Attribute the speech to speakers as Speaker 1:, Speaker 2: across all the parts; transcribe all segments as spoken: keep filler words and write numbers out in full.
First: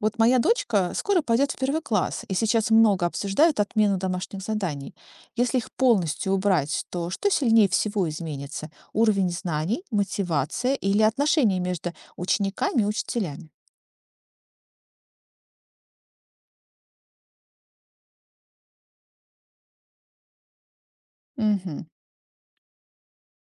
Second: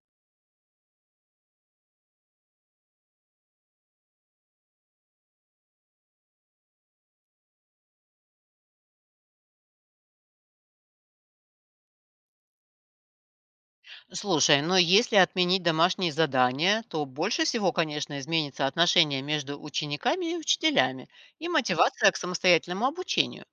Speaker 1: Вот моя дочка скоро пойдет в первый класс, и сейчас много обсуждают отмену домашних заданий. Если их полностью убрать, то что сильнее всего изменится? Уровень знаний, мотивация или отношения между учениками и учителями?
Speaker 2: Слушай, но если отменить домашние задания, то больше всего, конечно, изменится отношение между учениками и учителями и
Speaker 1: Мгм,
Speaker 2: мотивация к самостоятельному обучению.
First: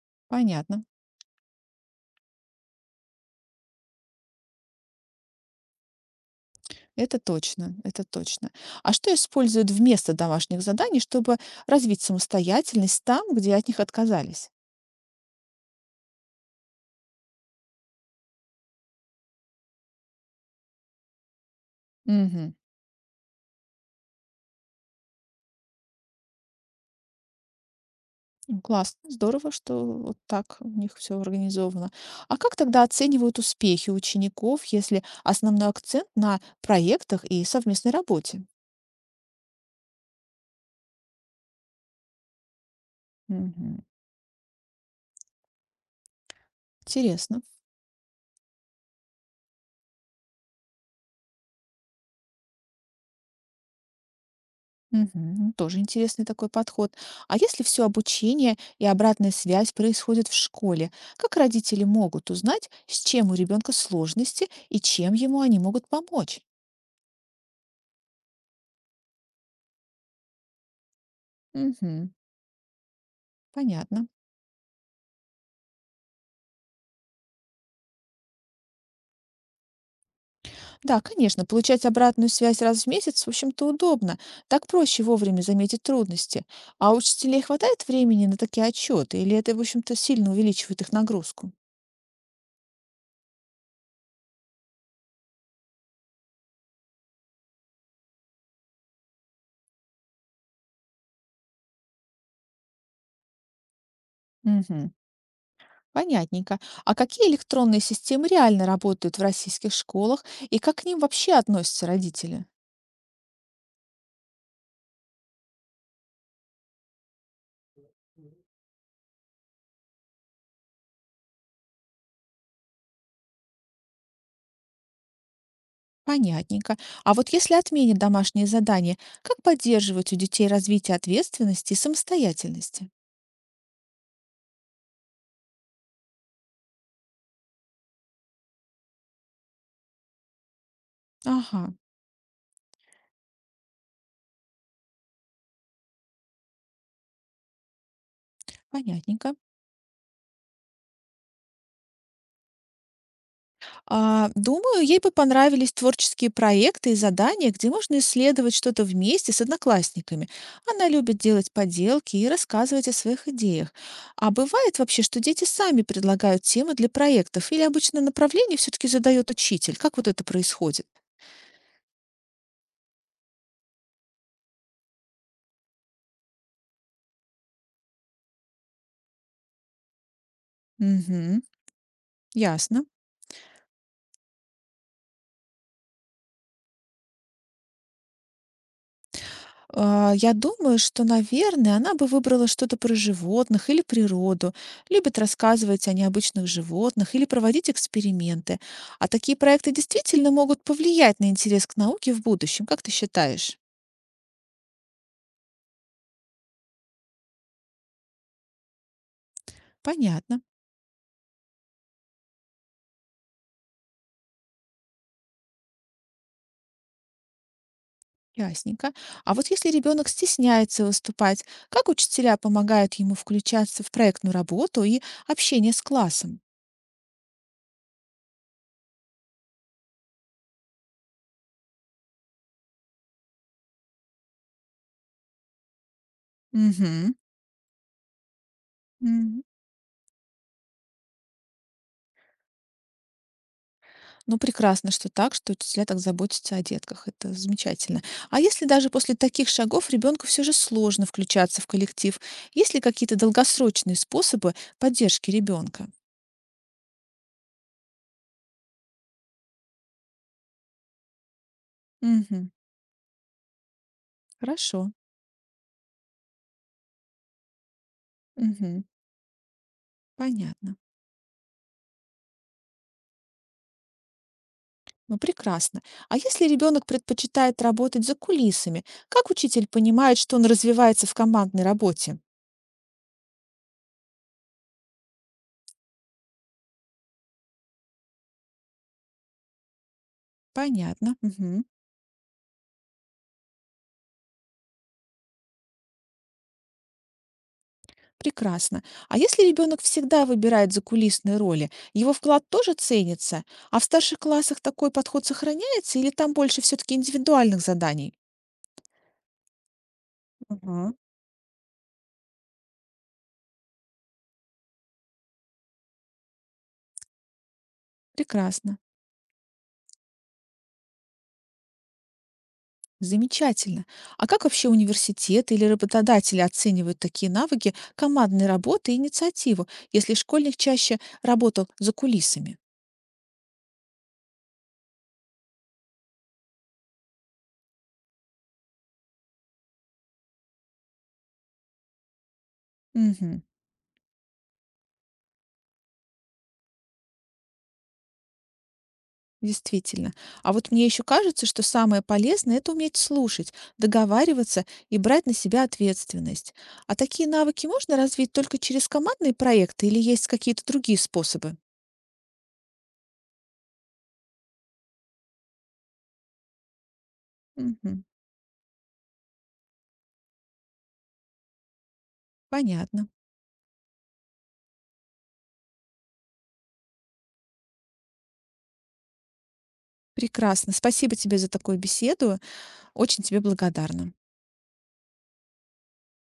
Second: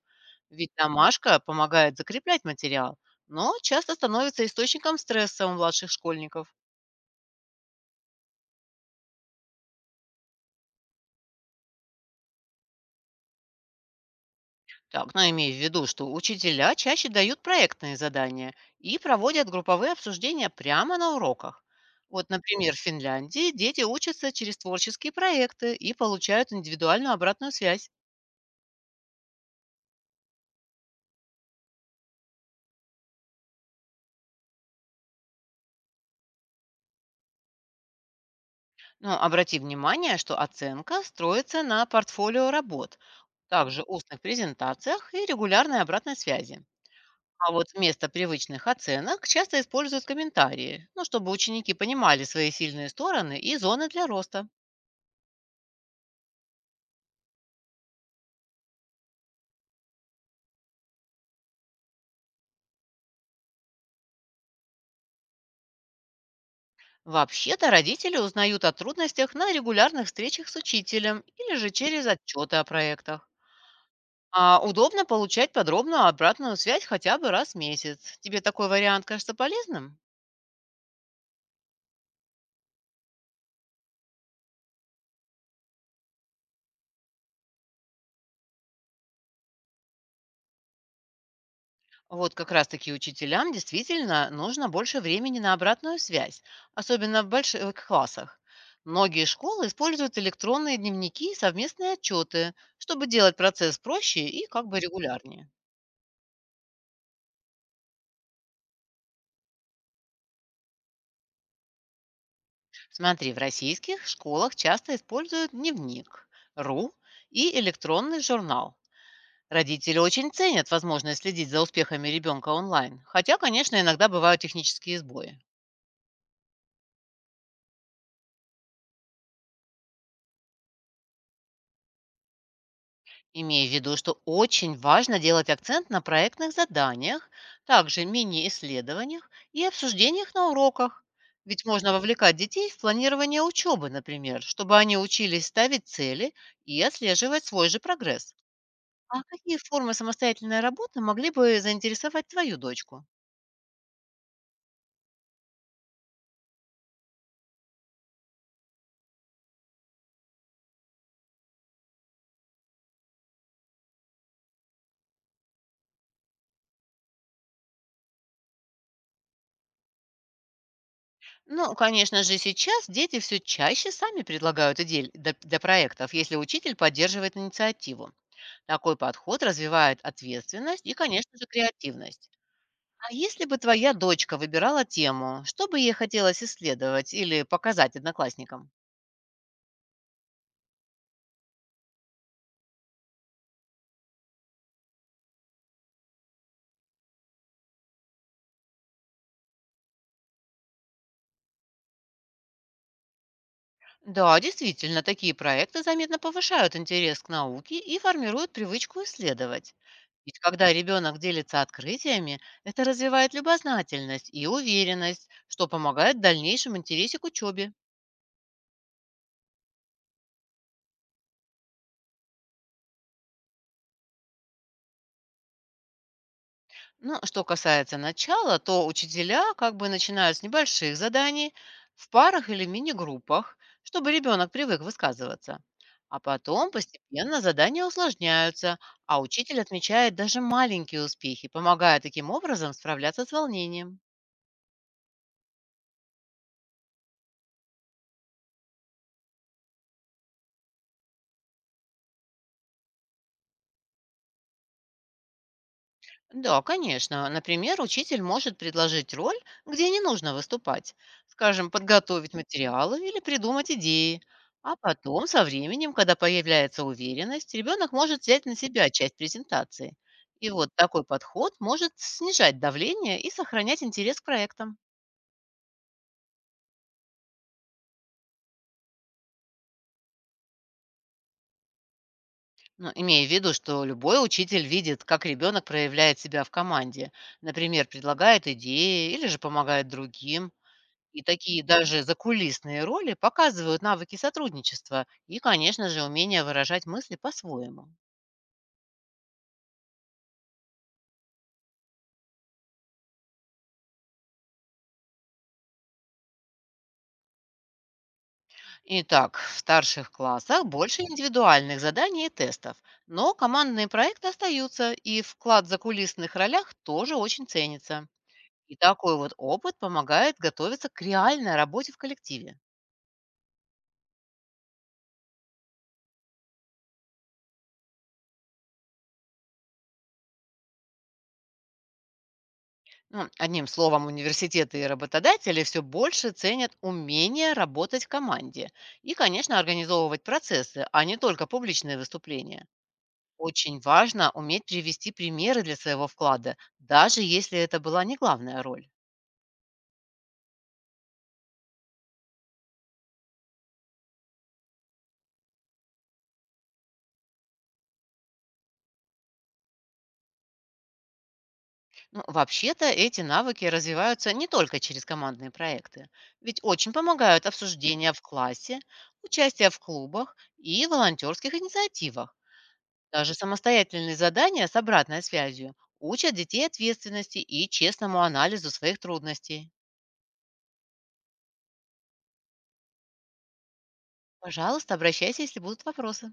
Speaker 2: Ведь
Speaker 1: понятно.
Speaker 2: домашка помогает закреплять материал, но часто становится источником стресса у младших школьников.
Speaker 1: Это точно, это точно. А что используют вместо домашних заданий, чтобы развить самостоятельность там, где от них отказались?
Speaker 2: Так, но имей в виду, что учителя чаще дают проектные задания и проводят групповые обсуждения прямо на уроках. Вот,
Speaker 1: Мгм.
Speaker 2: например, в Финляндии дети учатся через творческие проекты и получают индивидуальную обратную связь.
Speaker 1: Ну, классно, здорово, что вот так у них все организовано. А как тогда оценивают успехи учеников, если основной акцент на проектах и совместной работе?
Speaker 2: Но обрати внимание, что оценка строится на портфолио работ,
Speaker 1: Мгм.
Speaker 2: также устных презентациях и регулярной обратной связи.
Speaker 1: Интересно.
Speaker 2: А вот вместо привычных оценок часто используют комментарии, ну, чтобы ученики понимали свои сильные стороны и зоны для роста.
Speaker 1: Мгм. Ну, тоже интересный такой подход. А если все обучение и обратная связь происходит в школе, как родители могут узнать, с чем у ребенка сложности и чем ему они могут помочь?
Speaker 2: Вообще-то родители узнают о трудностях на регулярных встречах с учителем или же через
Speaker 1: Мгм.
Speaker 2: отчеты о проектах.
Speaker 1: Понятно.
Speaker 2: А удобно получать подробную обратную связь хотя бы раз в месяц. Тебе такой вариант кажется полезным?
Speaker 1: Да, конечно, получать обратную связь раз в месяц, в общем-то, удобно. Так проще вовремя заметить трудности. А у учителей хватает времени на такие отчеты, или это, в общем-то, сильно увеличивает их нагрузку?
Speaker 2: Вот как раз-таки учителям действительно нужно больше времени на обратную связь, особенно в больших классах. Многие школы используют электронные дневники и совместные отчеты, чтобы делать процесс проще и как бы
Speaker 1: Мгм.
Speaker 2: регулярнее.
Speaker 1: Понятненько. А какие электронные системы реально работают в российских школах и как к ним вообще относятся родители?
Speaker 2: Смотри, в российских школах часто используют дневник, РУ и электронный журнал. Родители очень ценят возможность следить за успехами ребенка онлайн, хотя, конечно, иногда бывают технические сбои.
Speaker 1: Понятненько. А вот если отменят домашние задания, как поддерживать у детей развитие ответственности и самостоятельности?
Speaker 2: Имея в виду, что очень важно делать акцент на проектных заданиях, также мини-исследованиях и обсуждениях на уроках.
Speaker 1: Ага,
Speaker 2: Ведь можно вовлекать детей в планирование учебы, например, чтобы они учились ставить цели и отслеживать свой же прогресс. А
Speaker 1: понятненько.
Speaker 2: какие формы самостоятельной работы могли бы заинтересовать твою дочку?
Speaker 1: А, думаю, ей бы понравились творческие проекты и задания, где можно исследовать что-то вместе с одноклассниками. Она любит делать поделки и рассказывать о своих идеях. А бывает вообще, что дети сами предлагают темы для проектов, или обычно направление все-таки задает учитель? Как вот это происходит?
Speaker 2: Ну, конечно же, сейчас дети все чаще сами предлагают идеи для для проектов, если учитель поддерживает инициативу. Такой подход развивает ответственность и, конечно
Speaker 1: Угу,
Speaker 2: же, креативность.
Speaker 1: ясно.
Speaker 2: А если бы твоя дочка выбирала тему, что бы ей хотелось исследовать или показать одноклассникам?
Speaker 1: А, я думаю, что, наверное, она бы выбрала что-то про животных или природу, любит рассказывать о необычных животных или проводить эксперименты. А такие проекты действительно могут повлиять на интерес к науке в будущем, как ты считаешь?
Speaker 2: Да, действительно, такие проекты заметно повышают интерес к науке и формируют привычку исследовать. Ведь
Speaker 1: Понятно.
Speaker 2: когда ребенок делится открытиями, это развивает любознательность и уверенность, что помогает в дальнейшем интересе к учебе.
Speaker 1: Ясненько. А вот если ребенок стесняется выступать, как учителя помогают ему включаться в проектную работу и общение с классом?
Speaker 2: Ну, что касается начала, то учителя как бы начинают с небольших заданий в парах или мини-группах, чтобы ребенок привык высказываться. А потом
Speaker 1: Угу.
Speaker 2: постепенно задания усложняются, а учитель отмечает даже маленькие успехи, помогая таким образом справляться с волнением.
Speaker 1: Ну, прекрасно, что так, что учителя так заботятся о детках. Это замечательно. А если даже после таких шагов ребенку все же сложно включаться в коллектив, есть ли какие-то долгосрочные способы поддержки ребенка?
Speaker 2: Да, конечно. Например, учитель может предложить роль, где не нужно выступать. Скажем, подготовить
Speaker 1: Мгм.
Speaker 2: материалы или придумать идеи. А
Speaker 1: Хорошо.
Speaker 2: потом, со временем, когда появляется уверенность, ребенок может взять на
Speaker 1: Мгм.
Speaker 2: себя часть презентации. И вот
Speaker 1: Понятно.
Speaker 2: такой подход может снижать давление и сохранять интерес к проектам.
Speaker 1: Ну, прекрасно. А если ребенок предпочитает работать за кулисами, как учитель понимает, что он развивается в командной работе?
Speaker 2: Ну, имея в виду, что любой учитель видит, как ребенок проявляет себя в команде. Например, предлагает идеи или же помогает другим.
Speaker 1: Понятно.
Speaker 2: И такие
Speaker 1: Мгм.
Speaker 2: даже закулисные роли показывают навыки сотрудничества и, конечно же, умение выражать мысли по-своему.
Speaker 1: Прекрасно. А если ребенок всегда выбирает закулисные роли, его вклад тоже ценится? А в старших классах такой подход сохраняется или там больше все-таки индивидуальных заданий?
Speaker 2: Итак, в старших классах
Speaker 1: Мгм.
Speaker 2: больше индивидуальных заданий и тестов, но командные проекты остаются, и вклад в закулисных ролях тоже очень ценится. И
Speaker 1: Прекрасно.
Speaker 2: такой вот опыт помогает готовиться к реальной работе в коллективе.
Speaker 1: Замечательно. А как вообще университеты или работодатели оценивают такие навыки командной работы и инициативу, если школьник чаще работал за кулисами?
Speaker 2: Ну, одним словом, университеты и работодатели все больше ценят умение работать в команде и, конечно, организовывать процессы, а не только публичные выступления.
Speaker 1: Мгм.
Speaker 2: Очень важно уметь привести примеры для своего вклада, даже если это была не главная роль.
Speaker 1: Действительно. А вот мне еще кажется, что самое полезное– это уметь слушать, договариваться и брать на себя ответственность. А такие навыки можно развить только через командные проекты или есть какие-то другие способы?
Speaker 2: Ну, вообще-то эти навыки развиваются не только через командные проекты, ведь очень помогают
Speaker 1: Мгм.
Speaker 2: обсуждения в классе, участие в клубах и волонтерских инициативах.
Speaker 1: Понятно.
Speaker 2: Даже самостоятельные задания с обратной связью учат детей ответственности и честному анализу своих трудностей.
Speaker 1: Прекрасно. Спасибо тебе за такую беседу. Очень тебе благодарна.
Speaker 2: Пожалуйста, обращайся, если будут вопросы.